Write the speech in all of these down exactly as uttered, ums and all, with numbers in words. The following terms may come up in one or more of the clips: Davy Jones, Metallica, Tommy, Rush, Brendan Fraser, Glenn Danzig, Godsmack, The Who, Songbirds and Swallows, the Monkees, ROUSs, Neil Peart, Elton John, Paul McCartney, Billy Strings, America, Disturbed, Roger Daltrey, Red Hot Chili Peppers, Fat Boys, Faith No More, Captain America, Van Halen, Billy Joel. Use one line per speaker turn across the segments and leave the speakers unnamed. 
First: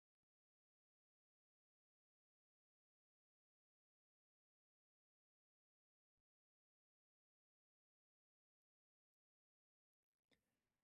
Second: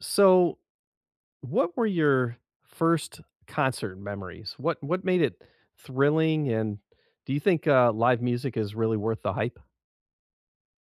So, what were your first concert memories? What what made it thrilling, and do you think uh, live music is really worth the hype?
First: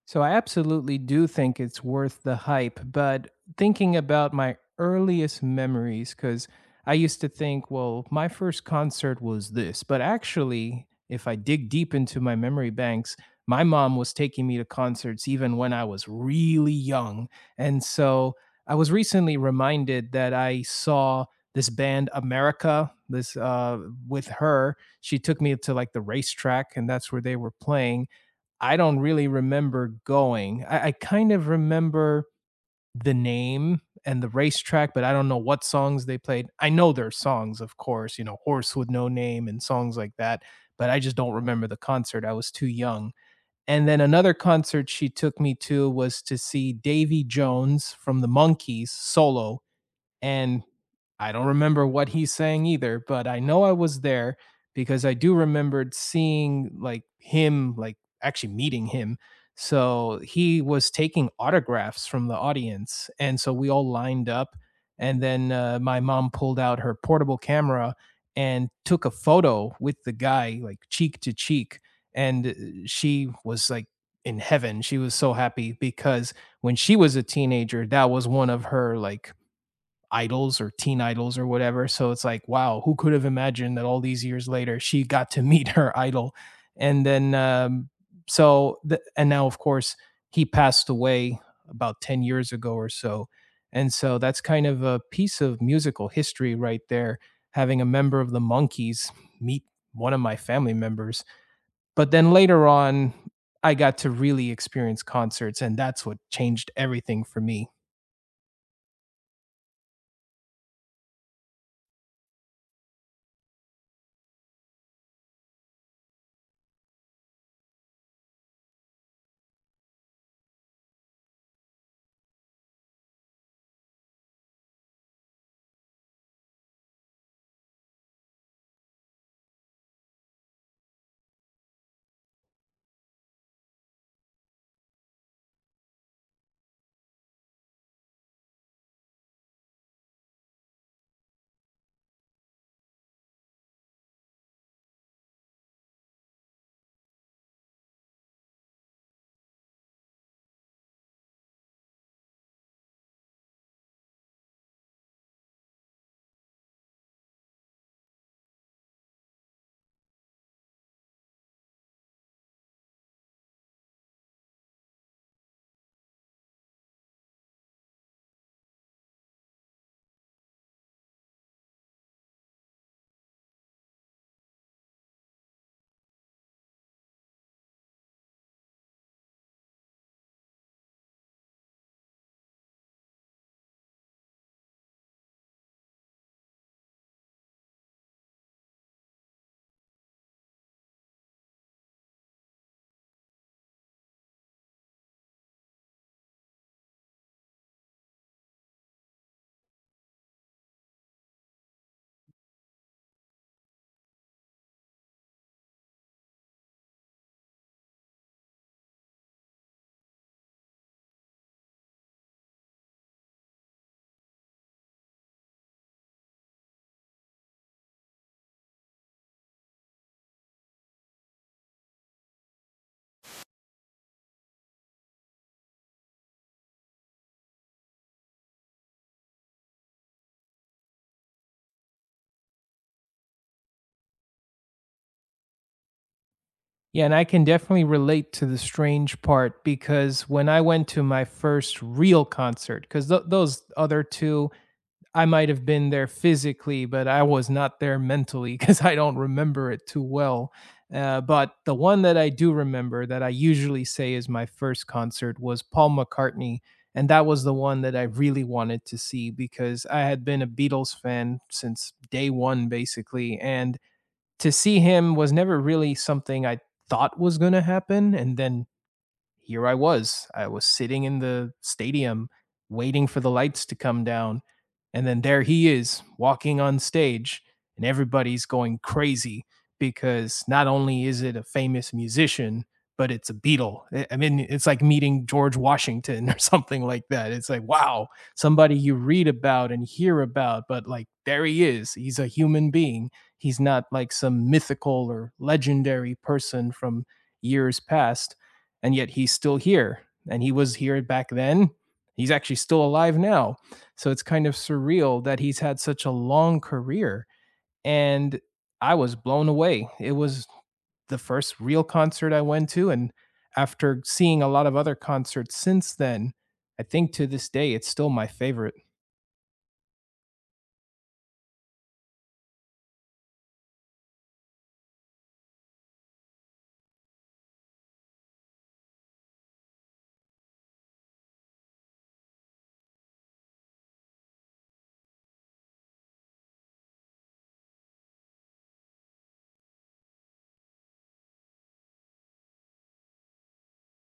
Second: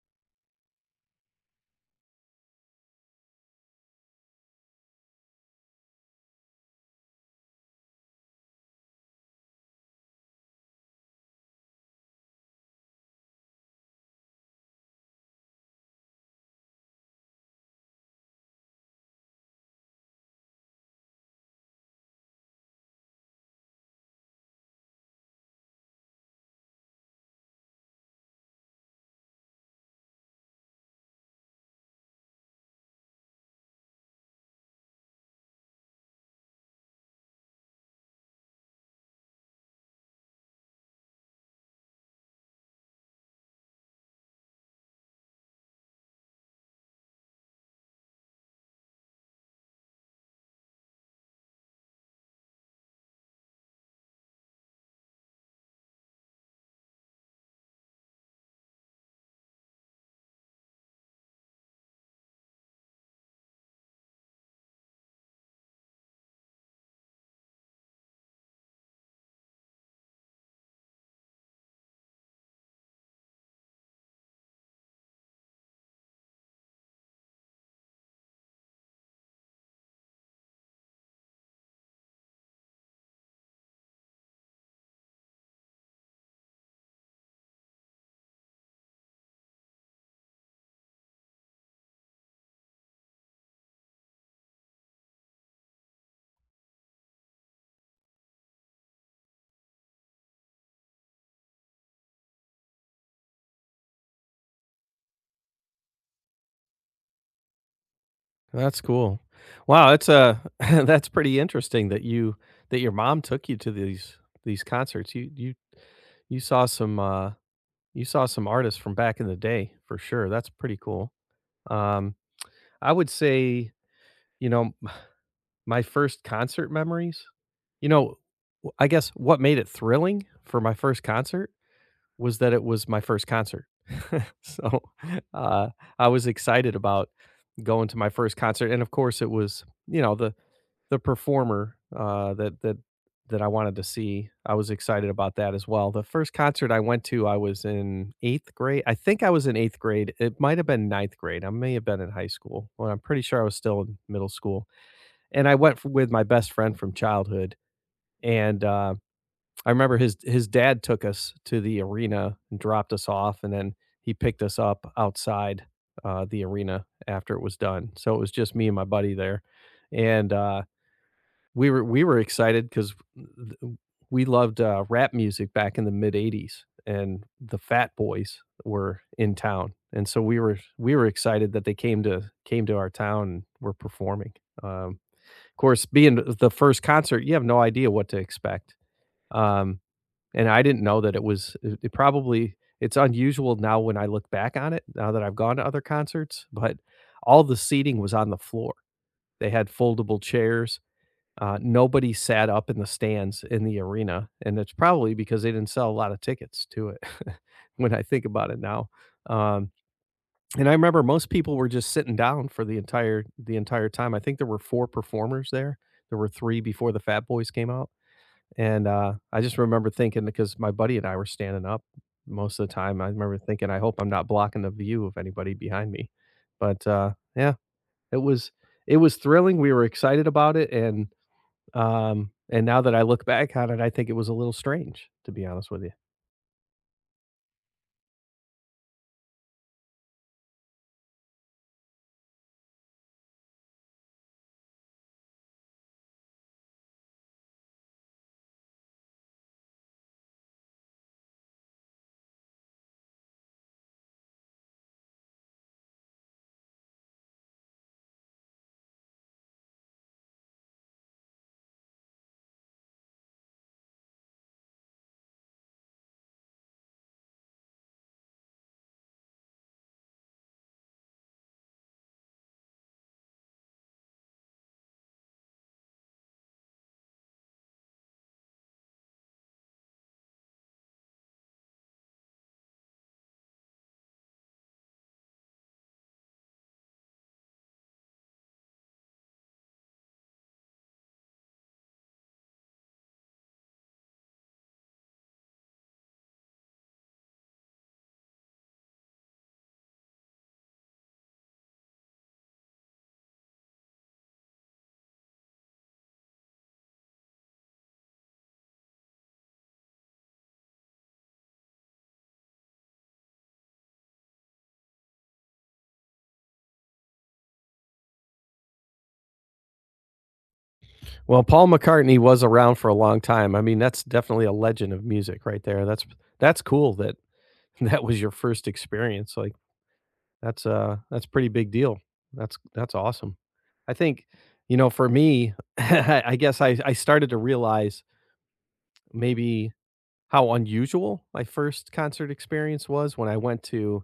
So I absolutely do think it's worth the hype, but thinking about my earliest memories, because I used to think, well, my first concert was this, but actually, if I dig deep into my memory banks, my mom was taking me to concerts even when I was really young. And so I was recently reminded that I saw this band America, this uh with her. She took me to like the racetrack, and that's where they were playing. I don't really remember going. I, I kind of remember the name and the racetrack, but I don't know what songs they played. I know their songs, of course, you know, Horse with No Name and songs like that, but I just don't remember the concert. I was too young. And then another concert she took me to was to see Davy Jones from the Monkees solo. And I don't remember what he's saying either, but I know I was there because I do remembered seeing like him, like actually meeting him. So he was taking autographs from the audience. And so we all lined up. And then uh, my mom pulled out her portable camera and took a photo with the guy, like cheek to cheek. And uh, she was like in heaven. She was so happy because when she was a teenager, that was one of her like idols or teen idols or whatever. So it's like, wow, who could have imagined that all these years later she got to meet her idol? And then, um, so, the, and now, of course, he passed away about ten years ago or so. And so that's kind of a piece of musical history right there, having a member of the Monkees meet one of my family members. But then later on, I got to really experience concerts, and that's what changed everything for me.
That's cool. Wow, that's uh that's pretty interesting that you that your mom took you to these these concerts. You you you saw some uh you saw some artists from back in the day for sure. That's pretty cool. Um I would say, you know, my first concert memories? You know, w I guess what made it thrilling for my first concert was that it was my first concert. So, uh, I was excited about going to my first concert, and of course, it was, you know, the the performer, uh, that that that I wanted to see. I was excited about that as well. The first concert I went to, I was in eighth grade, I think I was in eighth grade. It might have been ninth grade. I may have been in high school. Well, I'm pretty sure I was still in middle school, and I went f with my best friend from childhood, and, uh, I remember his his dad took us to the arena and dropped us off, and then he picked us up outside, uh, the arena after it was done, so it was just me and my buddy there, and, uh, we were we were excited because we loved, uh, rap music back in the mid eighties, and the Fat Boys were in town, and so we were we were excited that they came to came to our town and were performing. um of course, being the first concert, you have no idea what to expect. Um, and I didn't know that it was it it probably it's unusual now when I look back on it, now that I've gone to other concerts, but all the seating was on the floor. They had foldable chairs. Uh, nobody sat up in the stands in the arena, and it's probably because they didn't sell a lot of tickets to it when I think about it now. Um, and I remember most people were just sitting down for the entire the entire time. I think there were four performers there. There were three before the Fat Boys came out, and, uh, I just remember thinking, because my buddy and I were standing up most of the time, I remember thinking, "I hope I'm not blocking the view of anybody behind me." But, uh, yeah, it was it was thrilling, we were excited about it, and, um, and now that I look back on it, I think it was a little strange, to be honest with you.
Yeah, and I can definitely relate to the strange part because when I went to my first real concert, because th- those other two, I might have been there physically, but I was not there mentally because I don't remember it too well. Uh, but the one that I do remember that I usually say is my first concert was Paul McCartney. And that was the one that I really wanted to see because I had been a Beatles fan since day one, basically. And to see him was never really something I thought was going to happen. And then here I was. I was sitting in the stadium waiting for the lights to come down. And then there he is walking on stage, and everybody's going crazy because not only is it a famous musician, but it's a Beatle. I- mean, it's like meeting George Washington or something like that. It's like, wow, somebody you read about and hear about, but like, there he is. He's a human being. He's not like some mythical or legendary person from years past, and yet he's still here, and he was here back then. He's actually still alive now, so it's kind of surreal that he's had such a long career. And I was blown away. It was the first real concert I went to, and after seeing a lot of other concerts since then, I think to this day it's still my favorite.
Well, Paul McCartney was around for a long time. I mean, that's definitely a legend of music right there. That's that's cool that that was your first experience. Like that's uh that's pretty big deal. That's that's awesome. I think, you know, for me, I guess I I started to realize maybe how unusual my first concert experience was when I went to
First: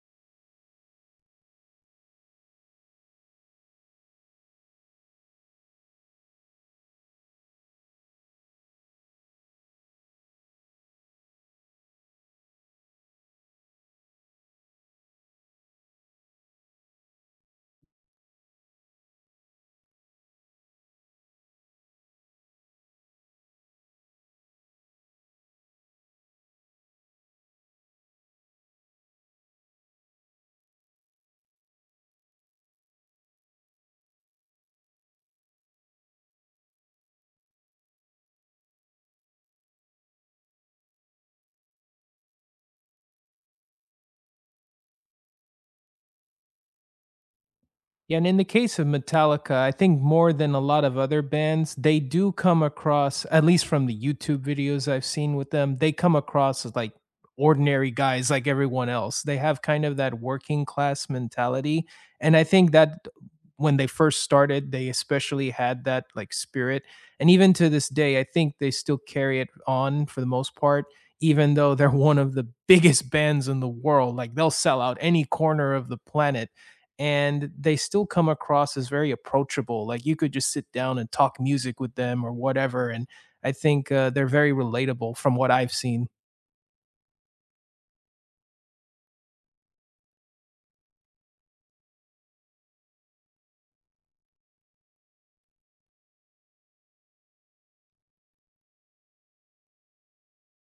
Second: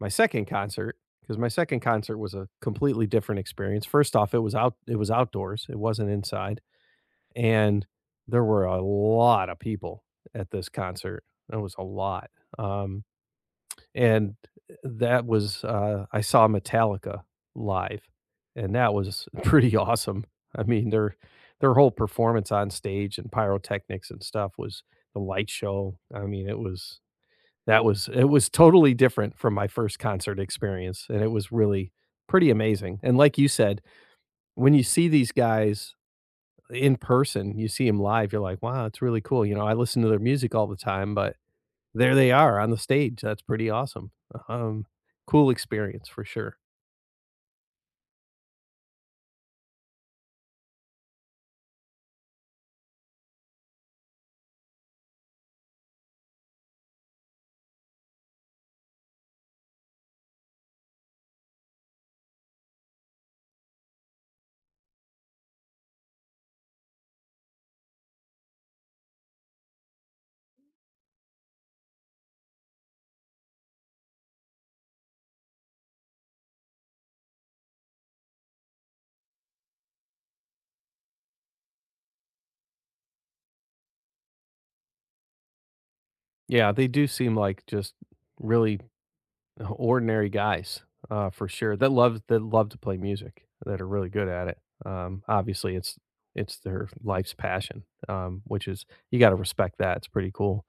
my second concert, because my second concert was a completely different experience. First off, it was out it was outdoors. It wasn't inside, and there were a lot of people at this concert. It was a lot, um, and that was, uh I saw Metallica live, and that was pretty awesome. I mean, their their whole performance on stage and pyrotechnics and stuff was the light show. I mean, it was that was it was totally different from my first concert experience, and it was really pretty amazing, and like you said, when you see these guys in person, you see them live, you're like, "Wow, it's really cool," you know, I listen to their music all the time, but there they are on the stage, that's pretty awesome. Um, cool experience for sure.
Yeah, and in the case of Metallica, I think more than a lot of other bands, they do come across, at least from the YouTube videos I've seen with them, they come across as like ordinary guys like everyone else. They have kind of that working class mentality. And I think that when they first started, they especially had that like spirit. And even to this day, I think they still carry it on for the most part, even though they're one of the biggest bands in the world. Like they'll sell out any corner of the planet and they still come across as very approachable. Like you could just sit down and talk music with them or whatever. And I think uh, they're very relatable from what I've seen.
Yeah, they do seem like just really ordinary guys, uh, for sure, that love that love to play music, that are really good at it. Um, obviously, it's it's their life's passion, um, which is, you gotta respect that, it's pretty cool.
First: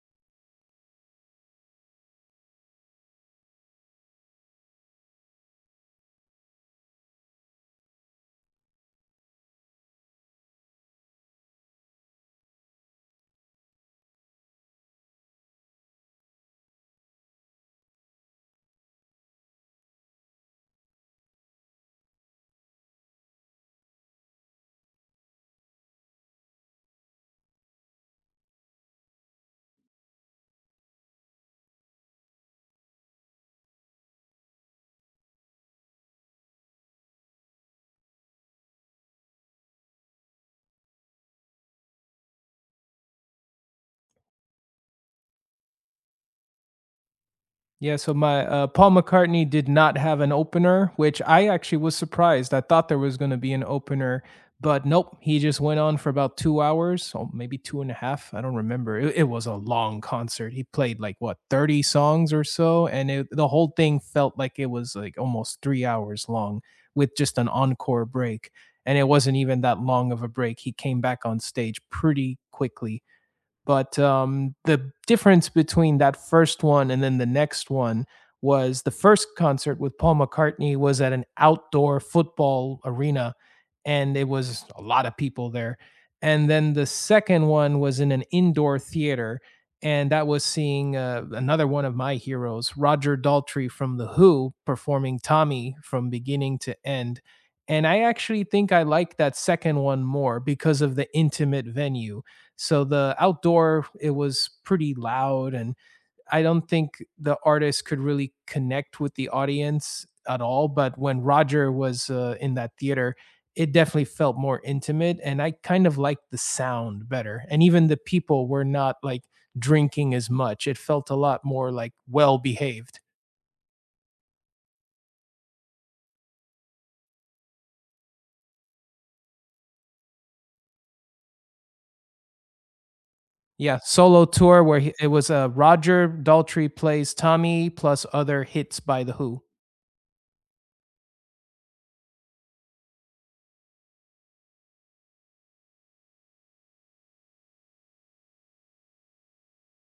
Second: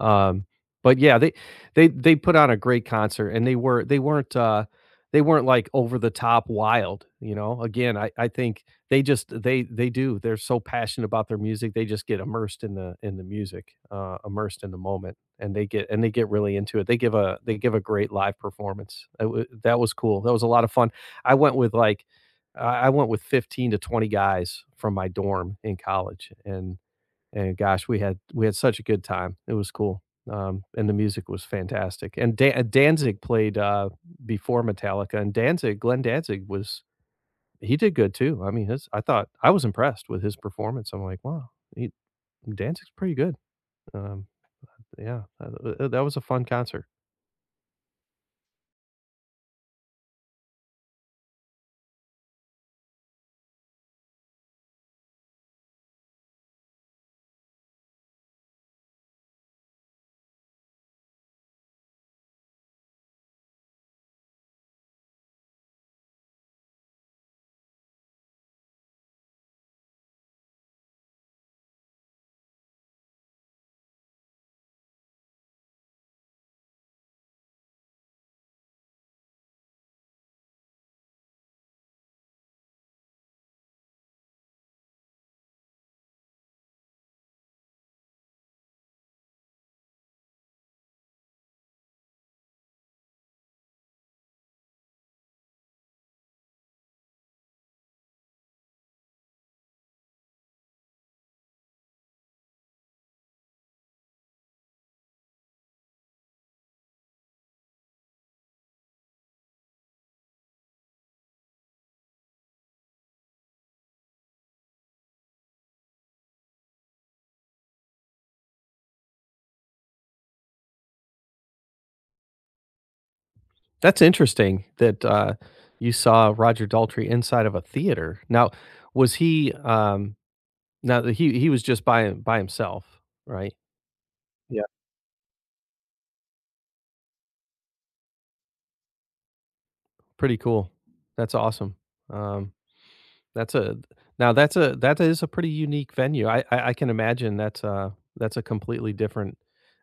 Um, but yeah, they they they put on a great concert, and they were they weren't uh, they weren't like over the top wild, you know. Again, I I think they just they they do. They're so passionate about their music, they just get immersed in the in the music, uh, immersed in the moment, and they get and they get really into it. They give a they give a great live performance. It wa That was cool. That was a lot of fun. I went with like I I went with fifteen to twenty guys from my dorm in college, and and gosh, we had we had such a good time. It was cool. Um, and the music was fantastic. And Dan uh, Danzig played, uh, before Metallica, and Danzig Glenn Danzig was he did good too. I mean, his I thought I was impressed with his performance. I'm like, "Wow, he Danzig's pretty good." Um, yeah, uh, uh, that was a fun concert.
Yeah, so my uh, Paul McCartney did not have an opener, which I actually was surprised. I thought there was going to be an opener, but nope. He just went on for about two hours, or maybe two and a half. I don't remember. It, it was a long concert. He played like what thirty songs or so, and it, the whole thing felt like it was like almost three hours long with just an encore break. And it wasn't even that long of a break. He came back on stage pretty quickly, but um, the difference between that first one and then the next one was the first concert with Paul McCartney was at an outdoor football arena, and it was a lot of people there. And then the second one was in an indoor theater, and that was seeing uh, another one of my heroes, Roger Daltrey from The Who, performing Tommy from beginning to end. And I actually think I like that second one more because of the intimate venue. So the outdoor, it was pretty loud. And I don't think the artist could really connect with the audience at all. But when Roger was uh, in that theater, it definitely felt more intimate. And I kind of liked the sound better. And even the people were not like drinking as much. It felt a lot more like well behaved.
That's interesting that, uh, you saw Roger Daltrey inside of a theater. Now, was he, um now, that he he was just by by himself, right?
Yeah, solo
Yeah.
tour where he, it was uh, Roger Daltrey plays Tommy plus other hits by The Who.
Pretty cool. That's awesome. Um, that's a now that's a that is a pretty unique venue. I I, I can imagine that's a that's a completely different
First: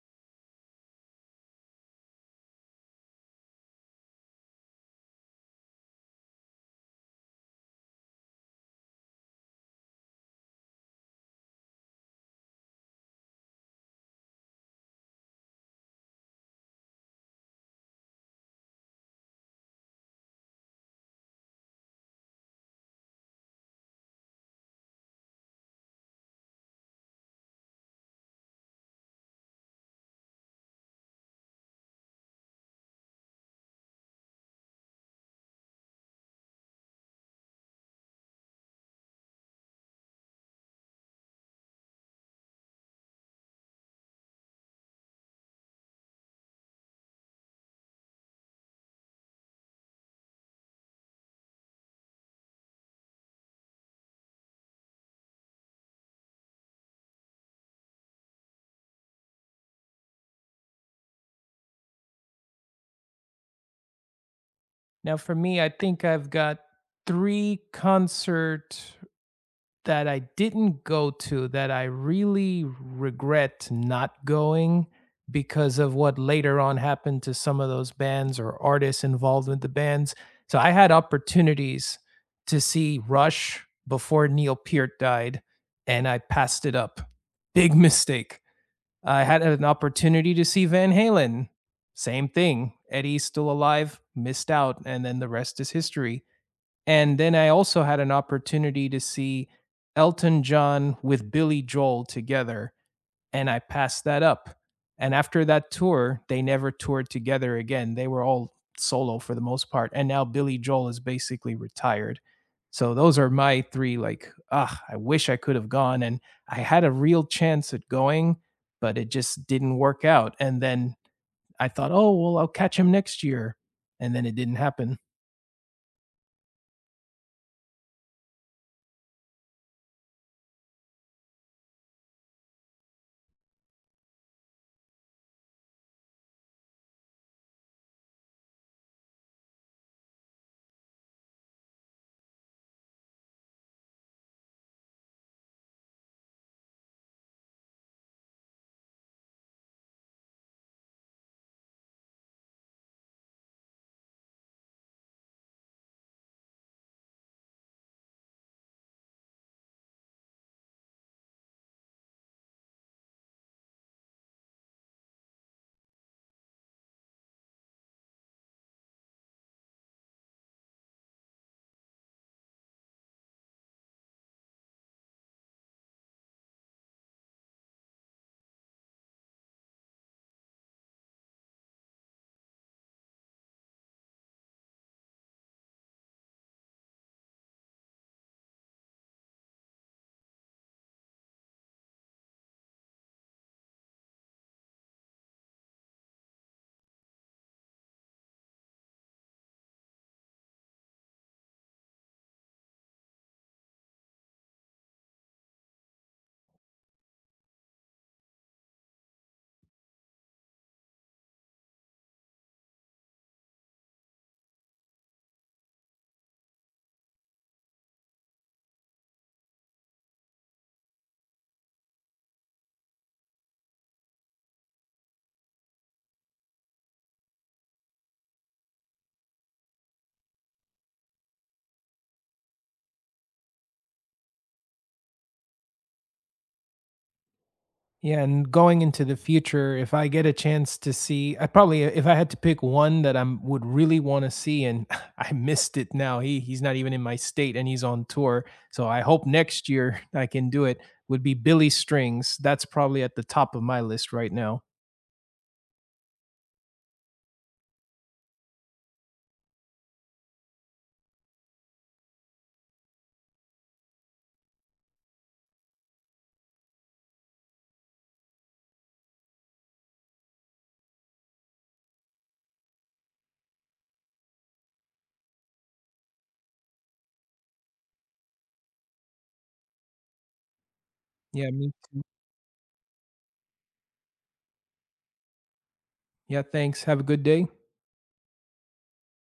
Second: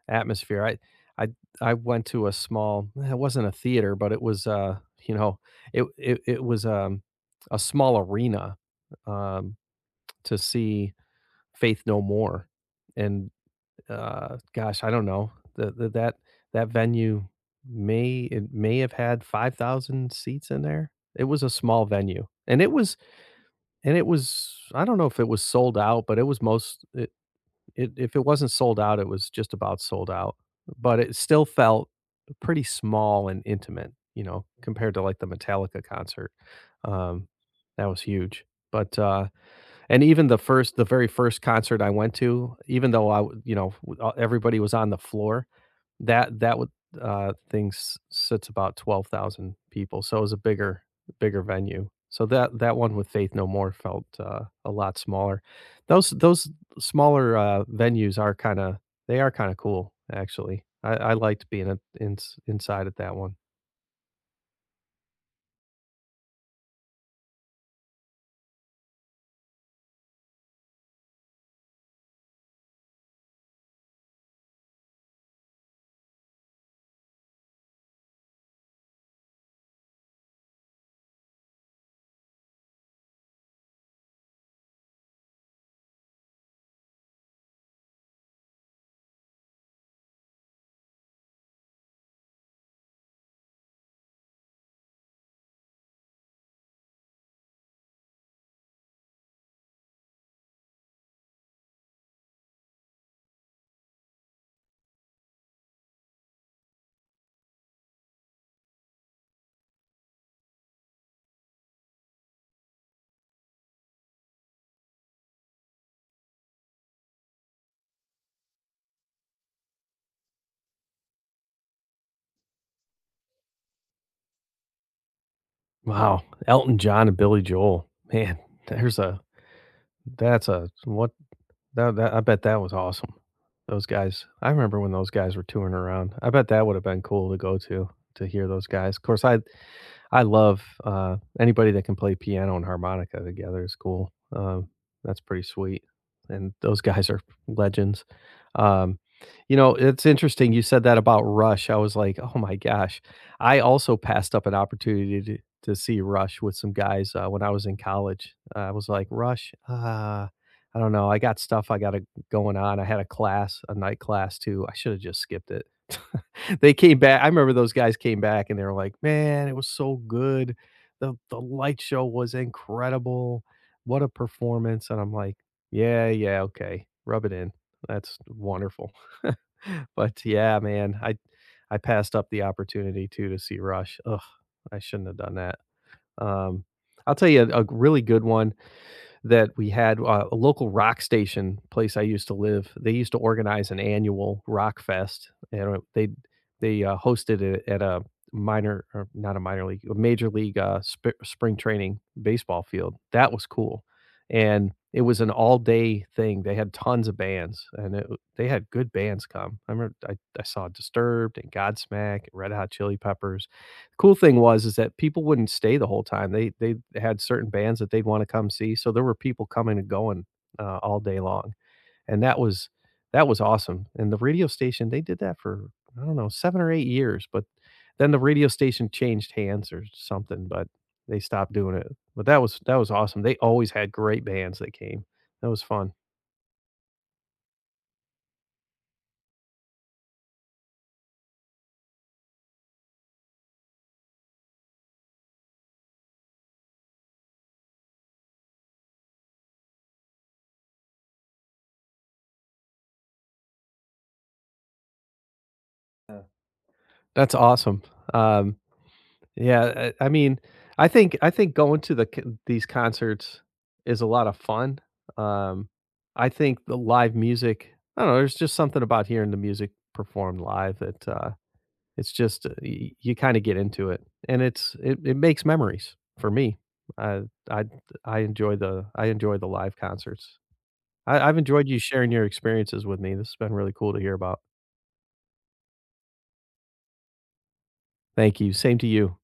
atmosphere. I I I went to a small eh, it wasn't a theater, but it was uh you know, it it, it was um a small arena, um to see Faith No More, and uh, gosh, I don't know. The, the that That venue may it may have had five thousand seats in there. It was a small venue. And it was and it was, I don't know if it was sold out, but it was most it, it, if it wasn't sold out, it was just about sold out. But it still felt pretty small and intimate, you know, compared to like the Metallica concert. Um, that was huge. But uh And even the first the very first concert I went to, even though I w you know, w uh, everybody was on the floor, that that would uh, thing s sits about twelve thousand people, so it was a bigger bigger venue. So that that one with Faith No More felt, uh, a lot smaller. Those those smaller, uh, venues are kinda, they are kinda cool, actually. I I liked being at ins inside at that one.
Now, for me, I think I've got three concert that I didn't go to that I really regret not going because of what later on happened to some of those bands or artists involved with the bands. So I had opportunities to see Rush before Neil Peart died, and I passed it up. Big mistake. I had an opportunity to see Van Halen. Same thing. Eddie's still alive, missed out, and then the rest is history. And then I also had an opportunity to see Elton John with Billy Joel together, and I passed that up. And after that tour, they never toured together again. They were all solo for the most part. And now Billy Joel is basically retired. So those are my three like, ah, I wish I could have gone, and I had a real chance at going, but it just didn't work out. And then I thought, oh well, I'll catch him next year, and then it didn't happen.
Wow, Elton John and Billy Joel. Man, there's a that's a what That that, I bet that was awesome. Those guys, I remember when those guys were touring around. I bet that would have been cool to go to, to hear those guys. Of course, I I love, uh, anybody that can play piano and harmonica together is cool. Um, that's pretty sweet, and those guys are legends. Um, you know, it's interesting you said that about Rush. I was like, "Oh my gosh." I also passed up an opportunity to to see Rush with some guys, uh, when I was in college. uh, I was like, "Rush? Uh, I don't know. I got stuff, I got going on." I had a class, a night class too. I should have just skipped it. They came back. I remember those guys came back and they were like, "Man, it was so good. The the light show was incredible. What a performance." And I'm like, "Yeah, yeah, okay. Rub it in. That's wonderful." But yeah, man, I I passed up the opportunity too to see Rush. Ugh, I shouldn't have done that. Um, I'll tell you a, a really good one. That we had uh, a local rock station place I used to live. They used to organize an annual rock fest, and they they uh, hosted it at a minor or not a minor league, a major league uh, sp- spring training baseball field. That was cool, and it was an all day thing. They had tons of bands, and it, they had good bands come. I remember I, I saw Disturbed and Godsmack, Red Hot Chili Peppers. Cool thing was is that people wouldn't stay the whole time. They they had certain bands that they'd wanna come see, so there were people coming and going, uh, all day long, and that was that was awesome, and the radio station, they did that for, I don't know, seven or eight years, but then the radio station changed hands or something, but they stopped doing it, but that was that was awesome. They always had great bands that came. That was fun.
Yeah, and going into the future, if I get a chance to see, I probably if I had to pick one that I would really want to see, and I missed it now. He he's not even in my state, and he's on tour. So I hope next year I can do it. Would be Billy Strings. That's probably at the top of my list right now.
Yeah. That's awesome. Um Yeah, I I mean, I think I think going to the c these concerts is a lot of fun. Um, I think the live music, I don't know, there's just something about hearing the music performed live that, uh, it's just, uh, y you kinda get into it, and it's it it makes memories for me. I I I enjoy the I enjoy the live concerts. I, I've
Yeah,
enjoyed
me.
you sharing your experiences with me, this has been really cool to hear about.
Yeah, thanks. Have a good day.
Thank you, same to you.